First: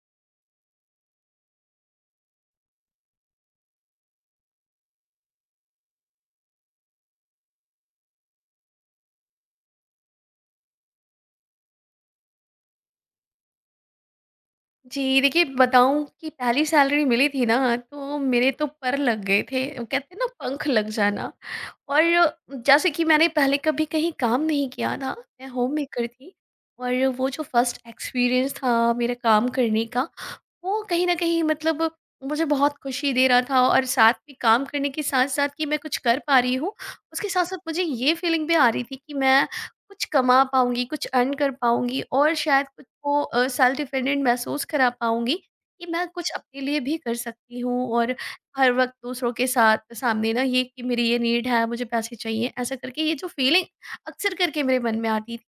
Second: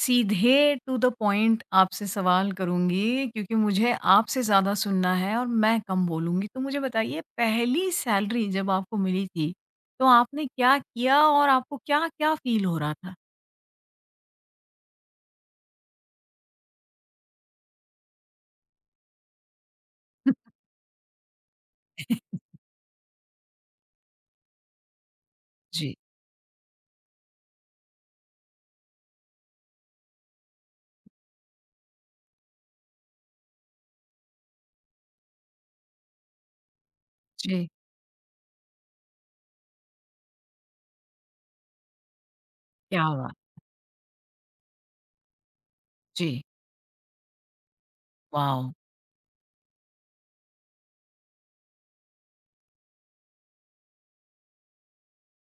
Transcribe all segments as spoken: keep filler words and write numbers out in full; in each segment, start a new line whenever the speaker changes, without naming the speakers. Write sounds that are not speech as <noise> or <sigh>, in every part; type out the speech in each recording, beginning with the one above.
सीधे to the point आपसे सवाल करूँगी क्योंकि मुझे आपसे ज़्यादा सुनना है और मैं कम बोलूँगी। तो मुझे बताइए पहली सैलरी जब आपको मिली थी, तो आपने क्या किया और आपको क्या-क्या फ़ील हो रहा था?
जी, देखिए बताऊँ कि पहली सैलरी मिली थी ना, तो मेरे तो पर लग गए थे। वो कहते हैं ना पंख लग जाना। और
<laughs>
जैसे कि मैंने पहले कभी कहीं काम नहीं किया था, मैं
जी,
होममेकर थी। और वो जो फर्स्ट एक्सपीरियंस था मेरा काम करने का, वो कहीं न कहीं मतलब मुझे बहुत खुशी दे रहा था। और साथ में काम करने के साथ-साथ कि मैं कुछ कर पा रही हूँ, उसके साथ-साथ
जी।
मुझे ये फीलिंग भी आ रही थी कि मैं कुछ कमा पाऊँगी, कुछ अर्न कर पाऊँगी और शायद खुद
क्या
को
बात!
अ, सेल्फ डिपेंडेंट महसूस करा पाऊँगी कि मैं कुछ
जी,
अपने लिए भी कर सकती हूँ। और
वॉव!
हर वक़्त दूसरों के साथ सामने ना ये कि मेरी ये नीड है, मुझे पैसे चाहिए, ऐसा करके ये जो फीलिंग अक्सर करके मेरे मन में आती थी,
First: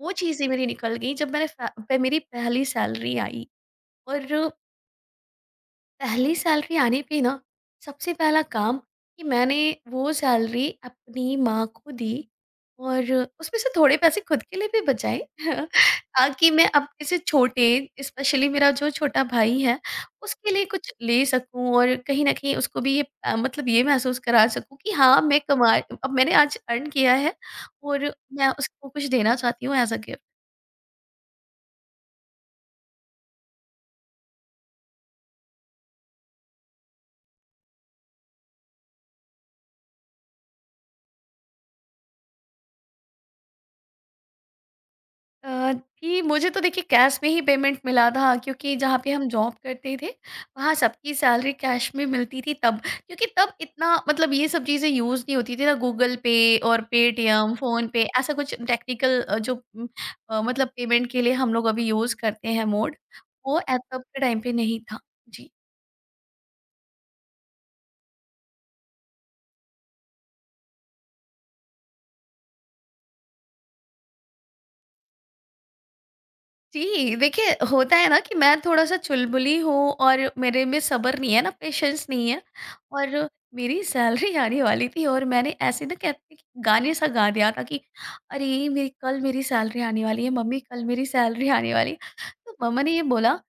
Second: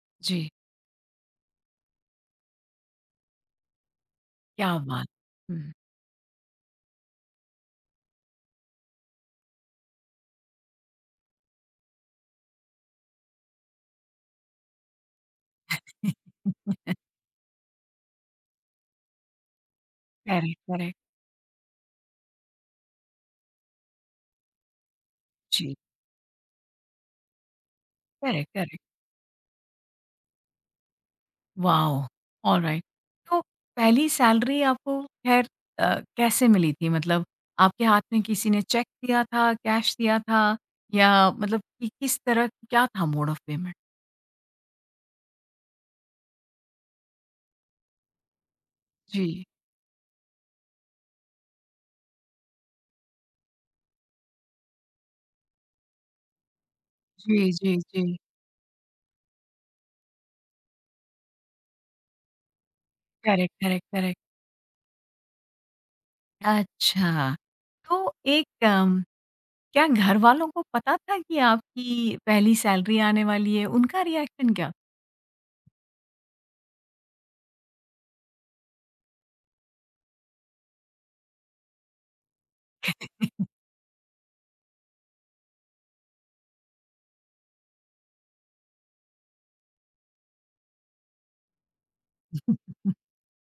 वो चीज़ें
जी,
मेरी निकल गई जब मैंने फै पे मेरी पहली सैलरी आई। और
क्या बात! हुँ।
पहली सैलरी आने पे ना सबसे पहला काम कि मैंने वो सैलरी अपनी माँ को दी। और उसमें से थोड़े पैसे खुद के लिए भी बचाए <laughs> ताकि मैं अब किसी छोटे स्पेशली मेरा जो छोटा भाई है उसके
करेक्ट,
लिए कुछ
करेक्ट।
ले सकूं और कहीं ना कहीं उसको भी ये अ, मतलब ये महसूस करा सकूं कि हाँ मैं कमा
जी,
अब मैंने आज अर्न किया है और मैं
करेक्ट, करेक्ट।
उसको कुछ देना चाहती हूँ as a gift.
Wow! Alright. तो पहली सैलरी आपको ख़ैर अ, कैसे मिली थी? मतलब आपके हाथ में किसी ने चेक दिया था, कैश दिया था या मतलब कि किस तरह क्या था मोड ऑफ पेमेंट?
अ, जी, मुझे तो देखिए कैश में ही पेमेंट मिला था क्योंकि जहाँ पे हम
जी,
जॉब करते थे वहाँ सबकी सैलरी कैश में मिलती थी तब। क्योंकि तब इतना मतलब ये सब चीज़ें यूज़ नहीं होती थी ना गूगल पे और
जी,
पेटीएम
जी,
फ़ोन पे
जी।
ऐसा कुछ टेक्निकल जो उम, अ, मतलब पेमेंट के लिए हम लोग अभी यूज़ करते हैं मोड।
करेक्ट,
वो ऐप
करेक्ट,
तब
करेक्ट।
के टाइम पे नहीं था। जी।
अच्छा, तो एक अम, क्या घरवालों को पता था कि आपकी पहली सैलरी आने वाली है? उनका रिएक्शन क्या?
जी, देखिए होता है ना कि मैं थोड़ा-सा चुलबुली हूँ और मेरे में सब्र नहीं है ना, पेशेंस नहीं है। और मेरी सैलरी आने वाली थी और मैंने ऐसे ना कहते कि गाने-सा गा दिया था कि अरे! मेरी कल मेरी सैलरी आने वाली है, मम्मी कल मेरी सैलरी आने वाली है। तो
<laughs>
मम्मा ने ये बोला,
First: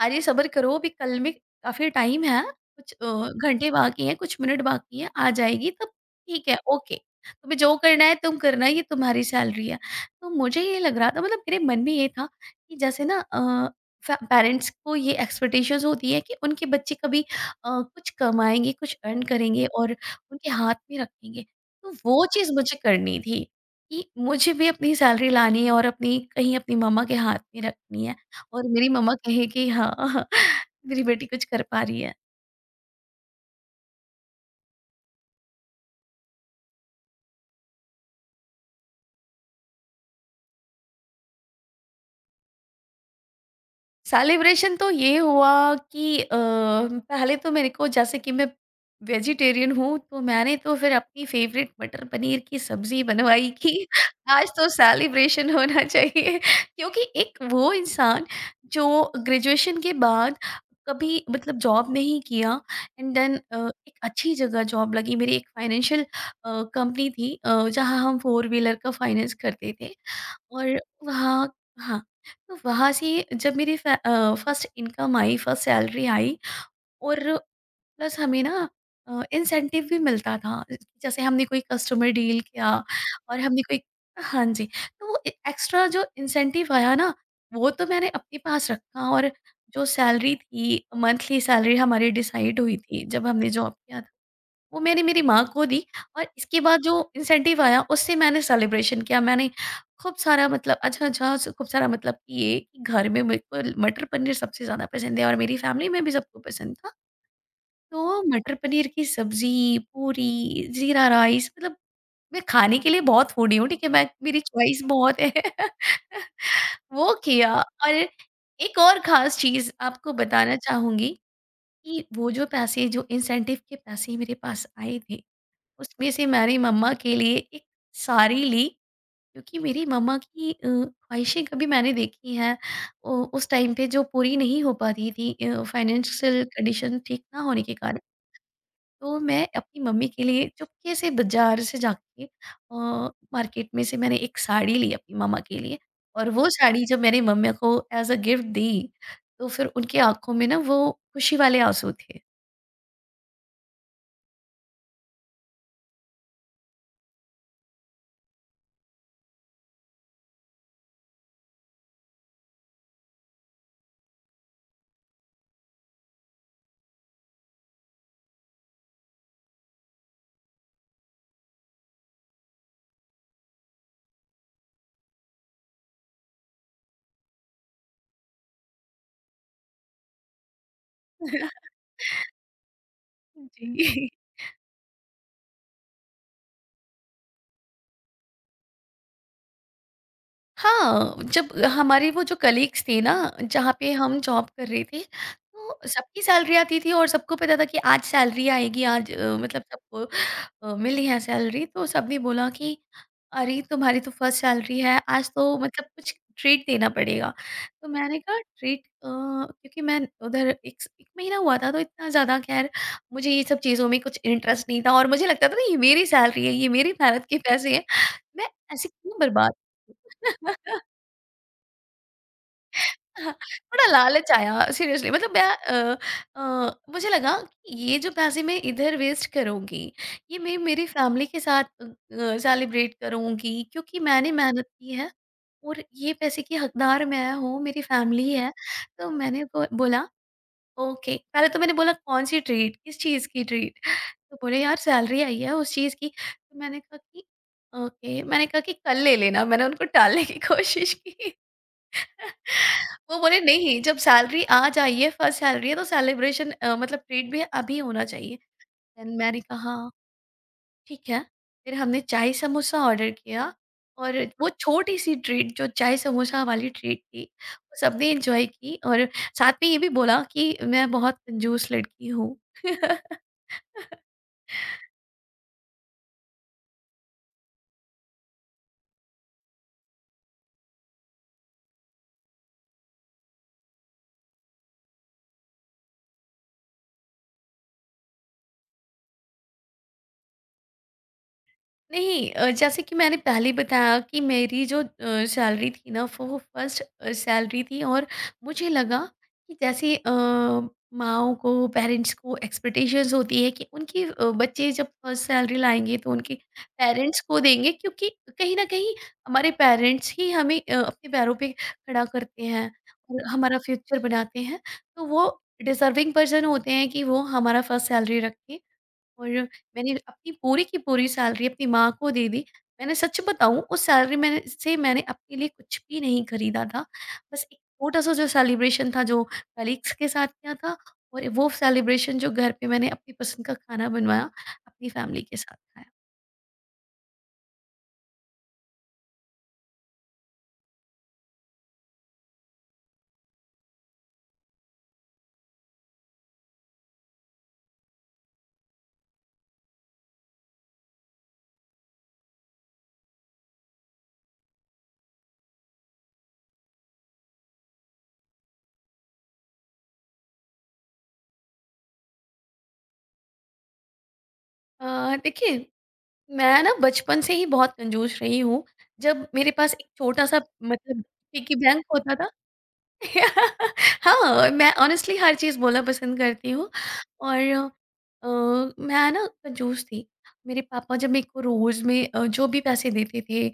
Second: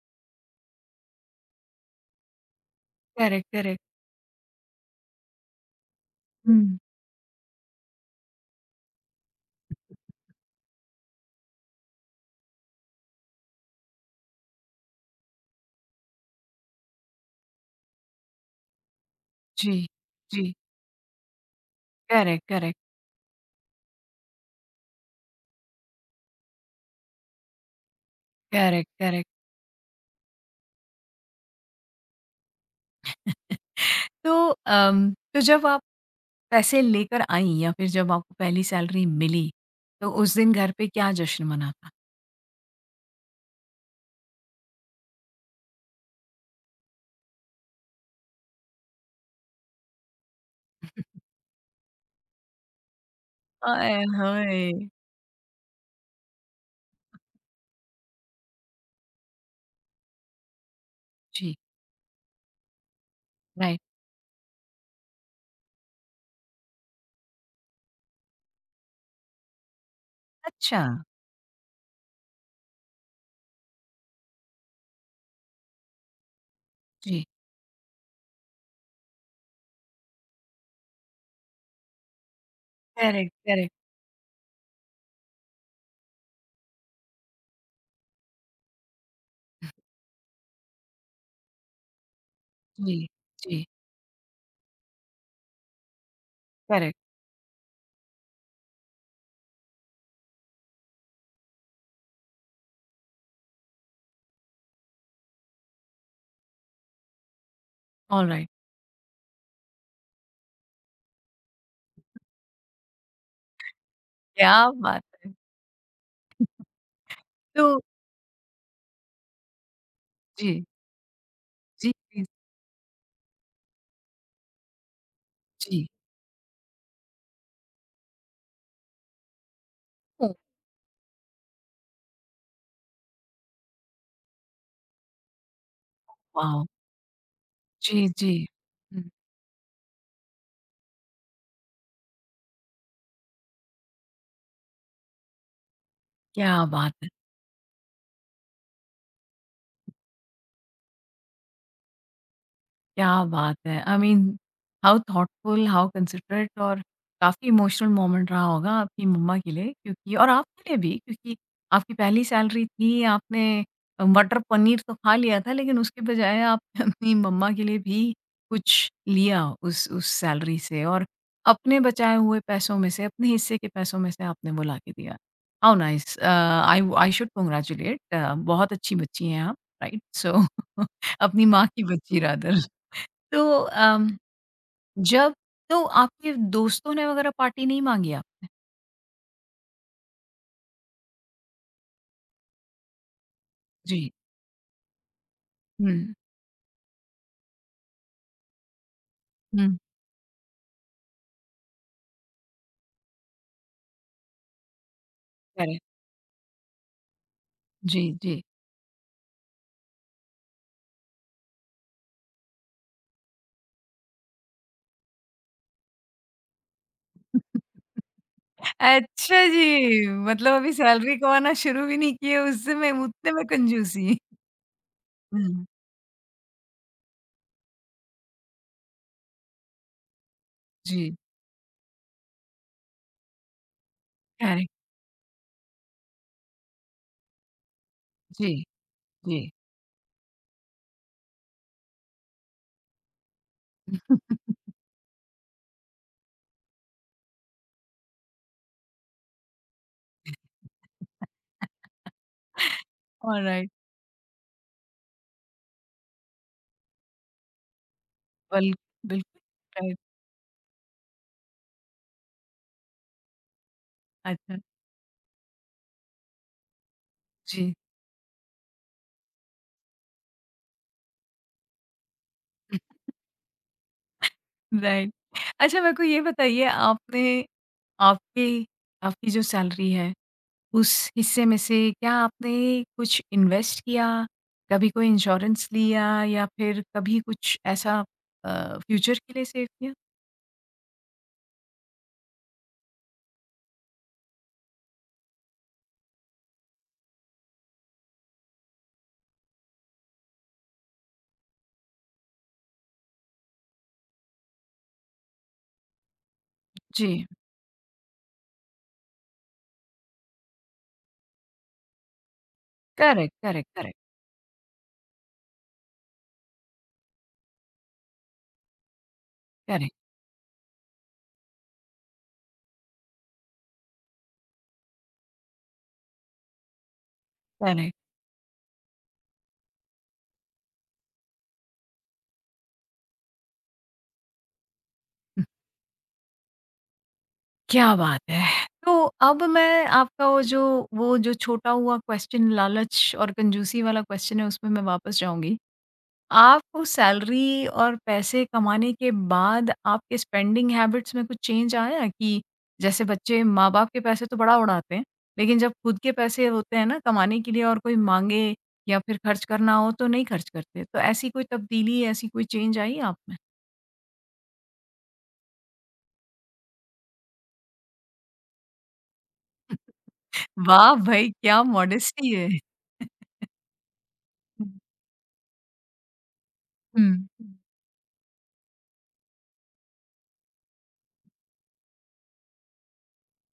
"अरे! सब्र करो, अभी कल में काफ़ी टाइम है, कुछ अ,
करेक्ट,
घंटे
करेक्ट।
बाकी हैं, कुछ मिनट बाकी हैं, आ जाएगी तब। ठीक है,
हुँ,
ओके। तुम्हें जो करना है तुम करना, ये तुम्हारी सैलरी है।" तो मुझे ये लग रहा था मतलब मेरे मन में ये था कि जैसे ना अ, पेरेंट्स को ये एक्सपेक्टेशंस होती है कि उनके बच्चे कभी अ, कुछ कमाएँगे, कुछ अर्न करेंगे
जी,
और उनके
जी।
हाथ में रखेंगे। तो वो
करेक्ट,
चीज़ मुझे
करेक्ट,
करनी थी कि मुझे भी अपनी सैलरी लानी है और अपनी कहीं अपनी मम्मा के हाथ में रखनी है। और मेरी
करेक्ट,
मम्मा
करेक्ट।
कहे कि हाँ, <laughs> मेरी बेटी कुछ कर पा रही है।
<laughs> तो अम, तो जब आप पैसे लेकर आईं या फिर जब आपको पहली सैलरी मिली, तो उस दिन घर पे क्या जश्न मना था?
सेलिब्रेशन तो ये हुआ कि अ, पहले तो मेरे को जैसे कि मैं वेजिटेरियन हूँ तो मैंने तो फिर अपनी फेवरेट मटर पनीर की सब्जी बनवाई कि
आय <laughs>
आज तो
हाय!
सेलिब्रेशन होना चाहिए <laughs> क्योंकि एक वो इंसान जो ग्रेजुएशन के बाद कभी
जी,
मतलब जॉब नहीं किया। And then
right.
एक अच्छी जगह जॉब लगी मेरी। एक फाइनेंशियल कंपनी थी अ, जहाँ हम फोर व्हीलर का फाइनेंस करते थे। और
अच्छा,
वहाँ हाँ, तो वहाँ से जब मेरी फ़ै अ, फर्स्ट इनकम आई, फर्स्ट सैलरी आई और
जी।
प्लस हमें ना अ, इंसेंटिव भी मिलता था। जैसे हमने कोई कस्टमर डील किया
करेक्ट,
और हमने
करेक्ट।
कोई हाँ जी, तो वो ए एक्स्ट्रा जो इंसेंटिव आया ना, वो तो मैंने अपने पास रखा। और जो सैलरी थी, मंथली सैलरी हमारी डिसाइड हुई
जी,
थी जब हमने
जी,
जॉब किया वो मैंने मेरी माँ को दी। और इसके बाद जो
करेक्ट,
इंसेंटिव आया उससे मैंने सेलिब्रेशन किया। मैंने खूब सारा मतलब अच्छा, अच्छा स खूब सारा मतलब कि ये कि घर में मेरे को मटर पनीर सबसे ज़्यादा पसंद है और मेरी फैमिली में भी सबको पसंद था। तो
ऑलराइट।
मटर पनीर की सब्ज़ी, पूरी, ज़ीरा राइस मतलब मैं खाने के लिए बहुत फूडी हूँ, ठीक है? मैं मेरी
क्या
चॉइस
बात
बहुत है।
है!
<laughs> वो किया।
तो
और एक और ख़ास चीज़ आपको बताना
जी,
चाहूँगी
जी,
कि
जी,
वो जो पैसे जो इंसेंटिव के पैसे मेरे पास आए थे
जी।
उसमें से मैंने मम्मा के लिए एक साड़ी ली क्योंकि मेरी मम्मा
ओह
की अ, ख्वाहिशें कभी मैंने देखी हैं अ, उस टाइम पे जो पूरी नहीं हो पाती थी फाइनेंशियल
वाओ!
कंडीशन ठीक ना होने के कारण।
जी, जी। हुँ,
तो मैं अपनी मम्मी के लिए चुपके से बाजार से जाके मार्केट में से मैंने एक साड़ी ली अपनी मम्मा के लिए। और वो
क्या
साड़ी
बात
जब
है!
मेरी मम्मी को एज अ गिफ्ट दी तो फिर उनकी आंखों में ना वो खुशी वाले आंसू थे।
क्या बात है! I mean how thoughtful, how considerate और काफ़ी इमोशनल मोमेंट रहा होगा आपकी मम्मा के लिए क्योंकि और आपके लिए भी क्योंकि आपकी पहली सैलरी थी, आपने मटर पनीर तो खा लिया था लेकिन उसके बजाय आपने <laughs> अपनी मम्मा के लिए भी कुछ लिया उस उस सैलरी से और अपने बचाए हुए पैसों में से, अपने हिस्से के पैसों में से आपने वो लाके दिया। How nice! Uh, I I should congratulate बहुत अच्छी बच्ची हैं आप, राइट? सो <laughs> अपनी माँ
<laughs>
की बच्ची रादर। तो अम,
जी
जब तो आपके दोस्तों ने वगैरह पार्टी नहीं माँगी आपने?
हाँ, जब हमारे वो जो कलीग्स थे ना, जहाँ पे
जी।
हम जॉब कर रहे थे, तो
हुँ,
सबकी सैलरी आती थी और सबको पता था कि आज सैलरी आएगी, आज अ, मतलब
हुँ,
सबको अ, मिली है सैलरी। तो सबने बोला कि, "अरे! तुम्हारी तो फर्स्ट सैलरी है, आज तो
करेक्ट।
मतलब कुछ ट्रीट देना पड़ेगा।" तो
जी,
मैंने कहा,
जी।
"ट्रीट अ, क्योंकि मैं उधर एक स एक महीना हुआ था, तो इतना ज़्यादा खैर मुझे ये सब चीज़ों में कुछ इंटरेस्ट नहीं था और मुझे लगता था ना, ये मेरी सैलरी है, ये मेरी मेहनत के पैसे हैं, मैं ऐसे क्यों
अच्छा
बर्बाद
जी, मतलब अभी सैलरी कमाना शुरू भी नहीं किए उससे मैं उतने में
थोड़ा
कंजूसी।
लालच आया सीरियसली मतलब मैं
हुँ,
अ, अ, मुझे लगा कि ये जो पैसे मैं इधर वेस्ट करूँगी ये मैं मेरी
जी,
फैमिली के साथ सेलिब्रेट करूँगी क्योंकि मैंने मेहनत
करेक्ट।
की है और ये पैसे की हकदार मैं हूँ मेरी फैमिली है।
जी,
तो
जी।
मैंने बो, बोला ओके पहले तो मैंने बोला कौन सी ट्रीट किस चीज़ की ट्रीट। तो
<laughs>
बोले यार सैलरी आई है उस चीज़ की। तो मैंने कहा कि ओके मैंने कहा कि कल ले लेना। मैंने उनको टालने की कोशिश की। वो बोले
ऑलराइट।
नहीं जब सैलरी आ जाइए फर्स्ट सैलरी है तो सेलिब्रेशन मतलब ट्रीट भी अभी होना चाहिए।
बल
देन मैंने
बिल्कुल,
कहा
राइट।
ठीक है। फिर हमने चाय समोसा ऑर्डर किया और वो
अच्छा।
छोटी सी ट्रीट जो चाय समोसा वाली ट्रीट थी
जी।
वो सबने एंजॉय की। और साथ में ये भी बोला कि मैं बहुत कंजूस लड़की हूँ। <laughs>
राइट। अच्छा मेरे को ये बताइए आपने आपकी आपकी जो सैलरी है उस हिस्से में से क्या आपने कुछ इन्वेस्ट किया? कभी कोई इंश्योरेंस लिया या फिर कभी कुछ ऐसा अ, फ्यूचर के लिए सेव किया?
नहीं अ, जैसे कि मैंने पहले बताया कि मेरी जो अ, सैलरी थी ना वो फर्स्ट अ, सैलरी थी। और मुझे लगा कि जैसे अ, माओ को पेरेंट्स को एक्सपेक्टेशंस होती है कि उनके अ, बच्चे जब फर्स्ट सैलरी लाएंगे तो उनके पेरेंट्स
जी,
को देंगे। क्योंकि कहीं ना कहीं हमारे पेरेंट्स ही हमें अ, अपने पैरों पे खड़ा करते हैं और
करेक्ट,
हमारा
करेक्ट, करेक्ट,
फ्यूचर बनाते हैं। तो वो डिजर्विंग पर्सन होते हैं कि वो हमारा फर्स्ट सैलरी रखें। और मैंने
करेक्ट,
अपनी पूरी की पूरी सैलरी अपनी माँ को दे दी। मैंने सच बताऊँ उस सैलरी मैंने से मैंने अपने लिए कुछ भी नहीं खरीदा था। बस एक
करेक्ट।
छोटा-सा जो सेलिब्रेशन था जो कलीग्स के साथ किया था और वो सेलिब्रेशन जो घर पे मैंने अपनी पसंद का खाना बनवाया, अपनी फैमिली के
हुँ,
साथ खाया।
क्या बात है! तो अब मैं आपका वो जो वो जो छोटा हुआ क्वेश्चन लालच और कंजूसी वाला क्वेश्चन है उसमें मैं वापस जाऊँगी। आपको सैलरी और पैसे कमाने के बाद आपके स्पेंडिंग हैबिट्स में कुछ चेंज आया कि जैसे बच्चे माँ-बाप के पैसे तो बड़ा उड़ाते हैं, लेकिन जब खुद के पैसे होते हैं ना कमाने के लिए और कोई माँगे या फिर खर्च करना हो तो नहीं खर्च करते। तो ऐसी कोई तब्दीली, ऐसी कोई चेंज आई आप में?
अ, देखिए मैं ना बचपन से ही बहुत कंजूस रही हूँ। जब मेरे पास एक छोटा-सा
<laughs> वाह
मतलब
भाई!
पिग्गी
क्या
बैंक होता था
मॉडेस्टी है। <laughs>
<laughs> हाँ,
हुँ,
मैं ऑनेस्टली हर चीज़ बोलना पसंद करती हूँ और अ, मैं ना कंजूस थी। मेरे पापा जब मेरे को रोज़ में अ, जो भी पैसे देते थे अ,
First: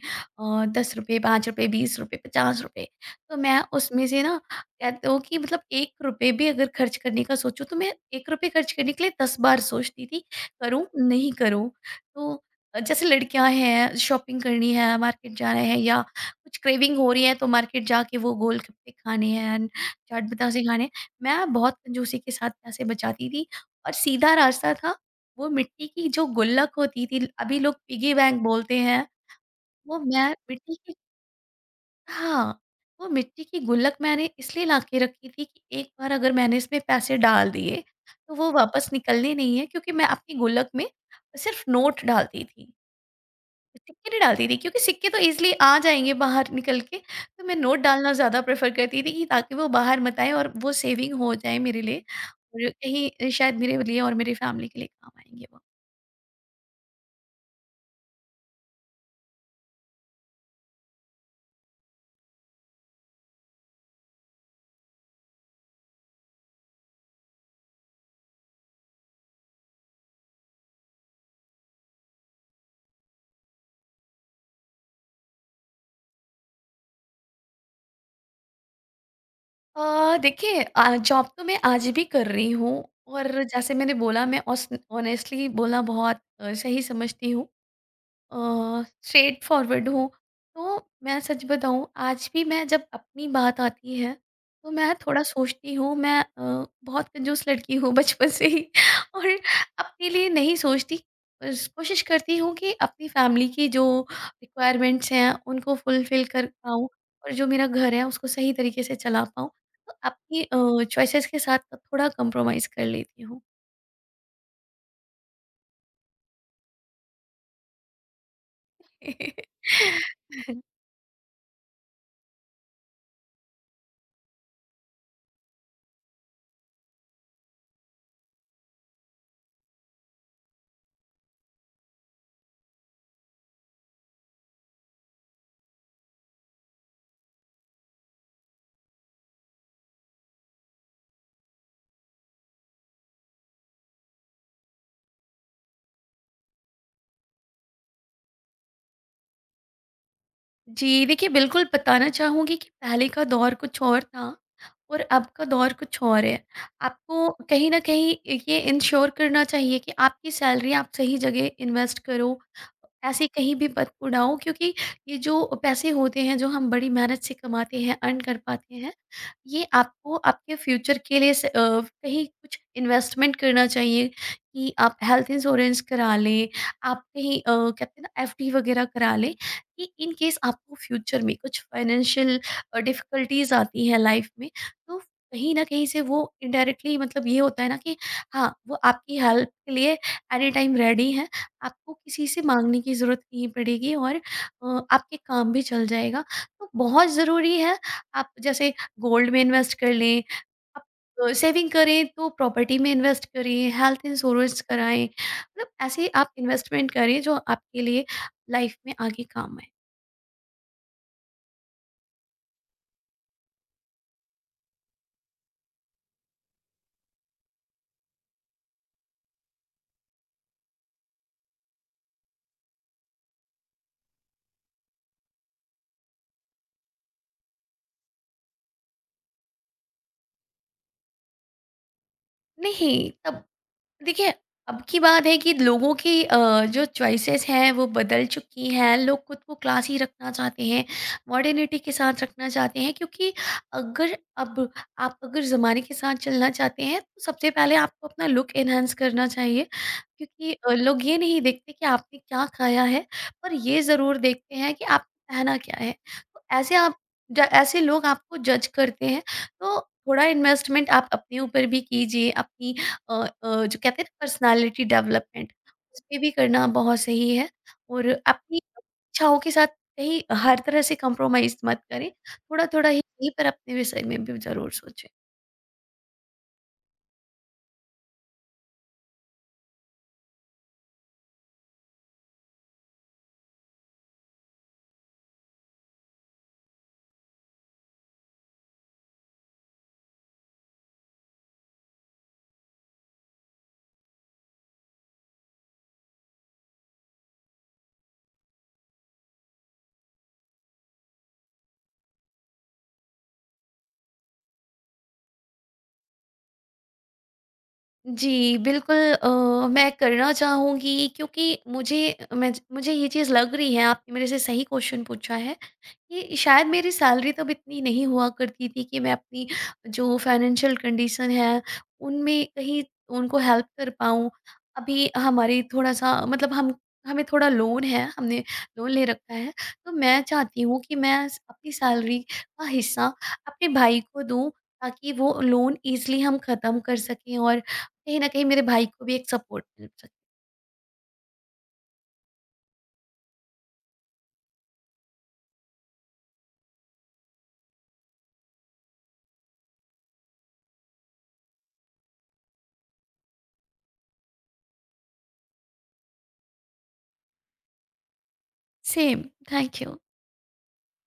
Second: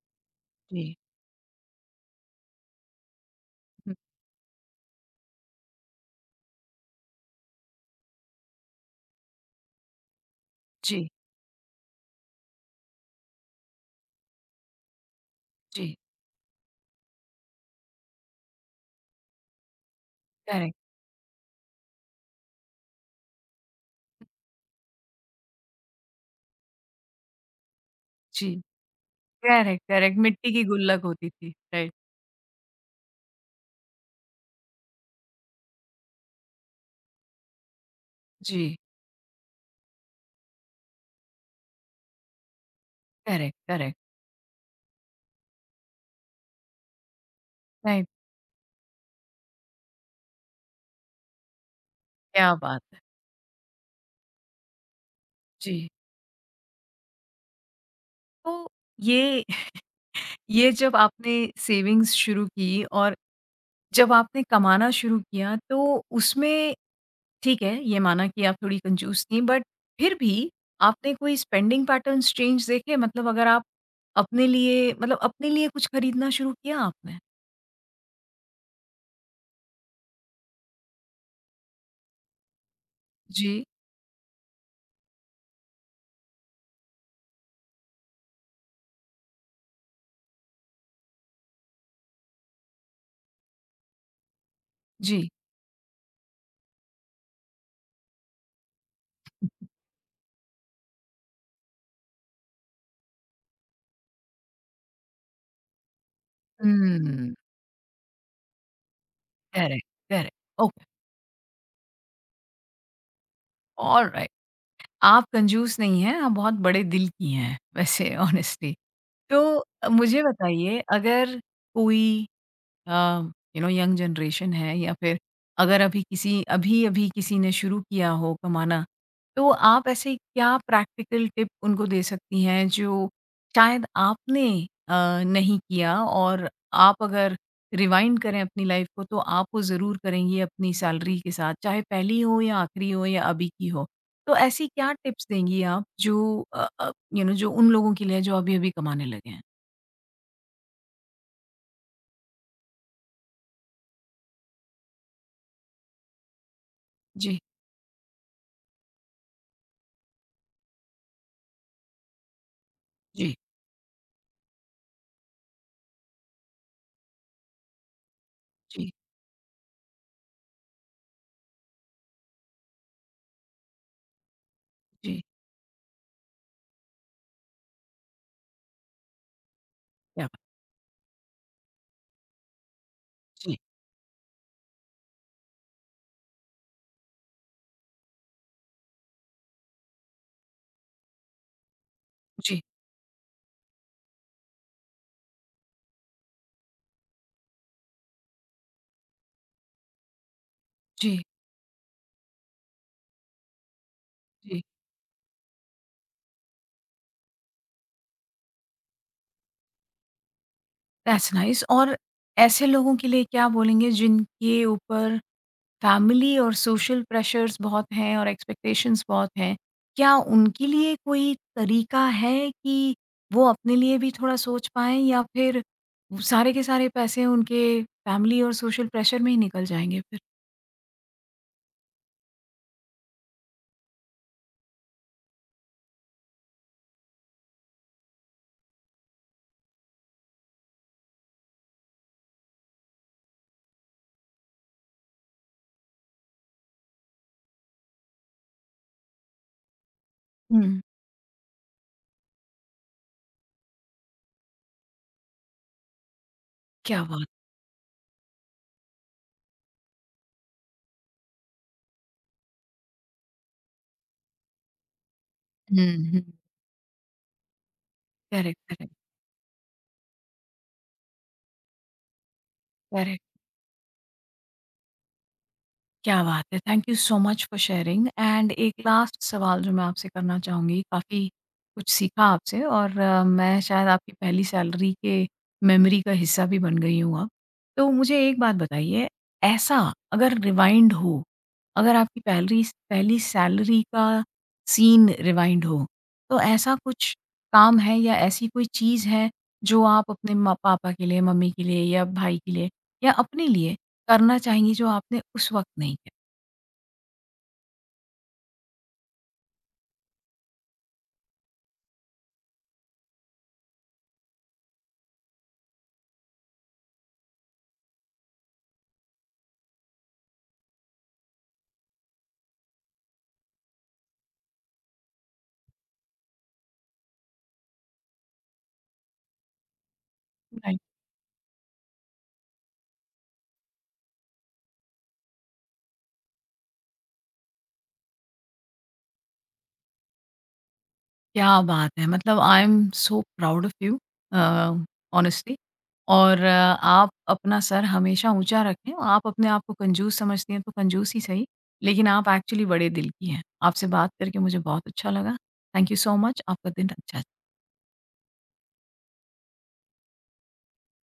जी,
₹दस रुपए, ₹पाँच रुपए, ₹बीस रुपए, ₹पचास रुपए तो मैं
हुँ,
उसमें से ना कहते हो कि मतलब ₹एक रुपया भी अगर खर्च करने का सोचूँ तो मैं ₹एक रुपया खर्च करने के लिए दस बार सोचती थी, करूँ,
जी,
नहीं करूँ। तो अ, जैसे लड़कियाँ हैं, शॉपिंग करनी है, मार्केट जाना है
जी,
या कुछ क्रेविंग हो रही है तो मार्केट जाके वो गोलगप्पे खाने हैं एंड चाट बतासे
करेक्ट,
खाने हैं। मैं बहुत कंजूसी के साथ पैसे बचाती थी और सीधा रास्ता था वो मिट्टी की जो गुल्लक होती थी अभी लोग पिगी बैंक
जी,
बोलते हैं।
करेक्ट,
वो
करेक्ट
मैं
मिट्टी की
मिट्टी की
गुल्लक होती थी, राइट,
हाँ, वो मिट्टी की गुल्लक मैंने इसलिए ला के रखी थी कि एक बार अगर मैंने इसमें पैसे डाल दिए तो वो
जी,
वापस निकलने नहीं है क्योंकि मैं अपनी गुल्लक में सिर्फ नोट डालती थी।
करेक्ट, करेक्ट,
सिक्के नहीं डालती थी क्योंकि सिक्के तो ईज़िली आ जाएँगे बाहर निकल के, तो मैं नोट
राइट,
डालना ज़्यादा प्रेफ़र करती थी कि ताकि वो बाहर मत आएँ और वो सेविंग हो जाए मेरे लिए।
क्या
और
बात है।
कहीं अ, शायद मेरे लिए और मेरी फ़ैमिली के लिए काम आएँगे वो।
जी। तो ये ये जब आपने सेविंग्स शुरू की और जब आपने कमाना शुरू किया तो उसमें ठीक है, ये माना कि आप थोड़ी कंजूस थीं बट फिर भी आपने कोई स्पेंडिंग पैटर्न्स चेंज देखे? मतलब अगर आप अपने लिए मतलब अपने लिए कुछ खरीदना शुरू किया आपने?
अ, देखिए अ, जॉब तो मैं आज भी कर रही हूँ और
जी।
जैसे मैंने बोला मैं ऑस ऑनेस्टली बोलना बहुत अ, सही समझती हूँ। स्ट्रेट फॉरवर्ड हूँ तो मैं सच बताऊँ आज भी मैं जब अपनी बात आती है तो मैं थोड़ा
जी।
सोचती हूँ मैं अ, बहुत कंजूस लड़की हूँ बचपन से ही <laughs> और अपने लिए नहीं सोचती बस कोशिश करती हूँ कि अपनी फैमिली की जो रिक्वायरमेंट्स हैं उनको फुलफिल कर पाऊँ और
हुँ।
जो मेरा घर है उसको सही तरीके से चला पाऊँ।
करेक्ट,
तो
करेक्ट।
अपनी
ओके,
चॉइसेस के साथ थोड़ा कंप्रोमाइज़ कर लेती हूँ।
ऑलराइट। आप कंजूस नहीं हैं, आप बहुत बड़े दिल की हैं वैसे <laughs> ऑनेस्टली। तो
<laughs>
अ, मुझे
<laughs>
बताइए अगर कोई यू नो यंग जनरेशन है या फिर अगर अभी किसी अभी अभी किसी ने शुरू किया हो कमाना तो आप ऐसे क्या प्रैक्टिकल टिप उनको दे सकती हैं जो शायद आपने अ, नहीं किया और आप अगर रिवाइंड करें अपनी लाइफ को तो आप वो ज़रूर करेंगी अपनी सैलरी के साथ चाहे पहली हो या आखिरी हो या अभी की हो तो ऐसी क्या टिप्स देंगी आप जो यू नो जो उन लोगों के लिए जो अभी अभी कमाने लगे हैं।
जी, देखिए बिल्कुल बताना चाहूँगी कि पहले का दौर कुछ और था और अब का दौर कुछ और है। आपको
जी,
कहीं न कहीं ये इंश्योर करना चाहिए कि आपकी सैलरी आप सही जगह इन्वेस्ट करो। ऐसे
जी,
कहीं भी मत उड़ाओ क्योंकि ये जो पैसे होते हैं, जो हम बड़ी मेहनत से कमाते हैं, अर्न कर पाते
जी,
हैं, ये आपको आपके फ्यूचर के लिए स अ, कहीं कुछ इन्वेस्टमेंट करना चाहिए कि आप
जी,
हेल्थ इंश्योरेंस करा लें, आप कहीं अ, कहते हैं ना एफडी वगैरह करा लें कि इन
क्या
केस
बात-
आपको फ्यूचर में कुछ फाइनेंशियल डिफिकल्टीज
जी,
आती हैं लाइफ में। तो कहीं ना कहीं से वो इनडायरेक्टली मतलब ये होता है ना कि हाँ वो आपकी हेल्प के लिए एनी टाइम रेडी है। आपको किसी से
जी,
मांगने की ज़रूरत नहीं पड़ेगी और अ, आपके काम भी चल जाएगा। तो बहुत ज़रूरी है आप जैसे गोल्ड में इन्वेस्ट कर लें आप
जी,
सेविंग करें तो प्रॉपर्टी में इन्वेस्ट करें। हेल्थ इंश्योरेंस
जी,
कराएं मतलब ऐसे आप इन्वेस्टमेंट करें जो आपके लिए लाइफ में आगे काम आए।
दैट्स नाइस और ऐसे लोगों के लिए क्या बोलेंगे जिनके ऊपर फैमिली और सोशल प्रेशर्स बहुत हैं और एक्सपेक्टेशंस बहुत हैं, क्या उनके लिए कोई तरीका है कि वो अपने लिए भी थोड़ा सोच पाएँ या फिर वो सारे के सारे पैसे उनके फैमिली और सोशल प्रेशर में ही निकल जाएँगे फिर?
नहीं, तब देखिए, अब की बात है कि लोगों की अ, जो चॉइसेस हैं वो बदल चुकी हैं। लोग खुद को क्लासी रखना चाहते हैं, मॉडर्निटी के साथ रखना चाहते हैं क्योंकि अगर अब आप अगर ज़माने के साथ चलना चाहते हैं तो सबसे पहले आपको अपना लुक एनहांस करना चाहिए। क्योंकि अ,
हुँ,
लोग ये नहीं देखते कि आपने क्या खाया है, पर ये ज़रूर देखते हैं कि आपने पहना क्या है। तो ऐसे आप
क्या बात!
ज ऐसे लोग आपको जज करते हैं, तो थोड़ा इन्वेस्टमेंट आप अपने ऊपर भी कीजिए, अपनी अ अ, जो कहते हैं ना पर्सनालिटी डेवलपमेंट
हुँ,
उस पे
हुँ।
भी करना बहुत सही है और अपनी
करेक्ट, करेक्ट,
इच्छाओं के साथ कहीं हर तरह से कॉम्प्रोमाइज़ मत करें। थोड़ा-थोड़ा ही
करेक्ट।
सही पर अपने विषय में भी ज़रूर सोचें।
क्या बात है! Thank you so much for sharing and एक लास्ट सवाल जो मैं आपसे करना चाहूँगी, काफ़ी कुछ सीखा आपसे और अ, मैं शायद आपकी पहली सैलरी के मेमोरी का हिस्सा भी बन गई हूँ अब। तो मुझे एक बात बताइए, ऐसा अगर रिवाइंड हो, अगर आपकी पहली पहली सैलरी का सीन रिवाइंड हो, तो ऐसा कुछ काम है या ऐसी कोई चीज़ है, जो आप अपने म पापा के लिए, मम्मी के लिए या भाई के लिए या अपने लिए करना चाहिए जो आपने उस वक़्त नहीं किया।
जी, बिल्कुल अ, मैं करना चाहूँगी क्योंकि मुझे मैं मुझे ये चीज़ लग रही है आपने मेरे से सही क्वेश्चन पूछा है। ये शायद मेरी सैलरी तब इतनी नहीं हुआ करती थी कि मैं अपनी जो फाइनेंशियल कंडीशन है, उनमें कहीं उनको हेल्प कर पाऊँ। अभी हमारी थोड़ा-सा मतलब हम हमें थोड़ा लोन है, हमने लोन ले रखा है, तो मैं चाहती हूँ
राइट।
कि मैं स अपनी सैलरी का हिस्सा अपने भाई को दूँ, ताकि वो लोन ईज़िली हम ख़त्म कर सकें और कहीं न कहीं मेरे भाई को भी एक सपोर्ट मिल सके।
क्या बात है! मतलब I am so proud of you uh, honestly और अ, आप अपना सर हमेशा ऊँचा रखें। आप अपने आप को कंजूस समझती हैं तो कंजूस ही सही, लेकिन आप एक्चुअली बड़े दिल की हैं। आपसे बात करके मुझे बहुत अच्छा लगा। Thank you so much. आपका दिन अच्छा
सेम, थैंक यू।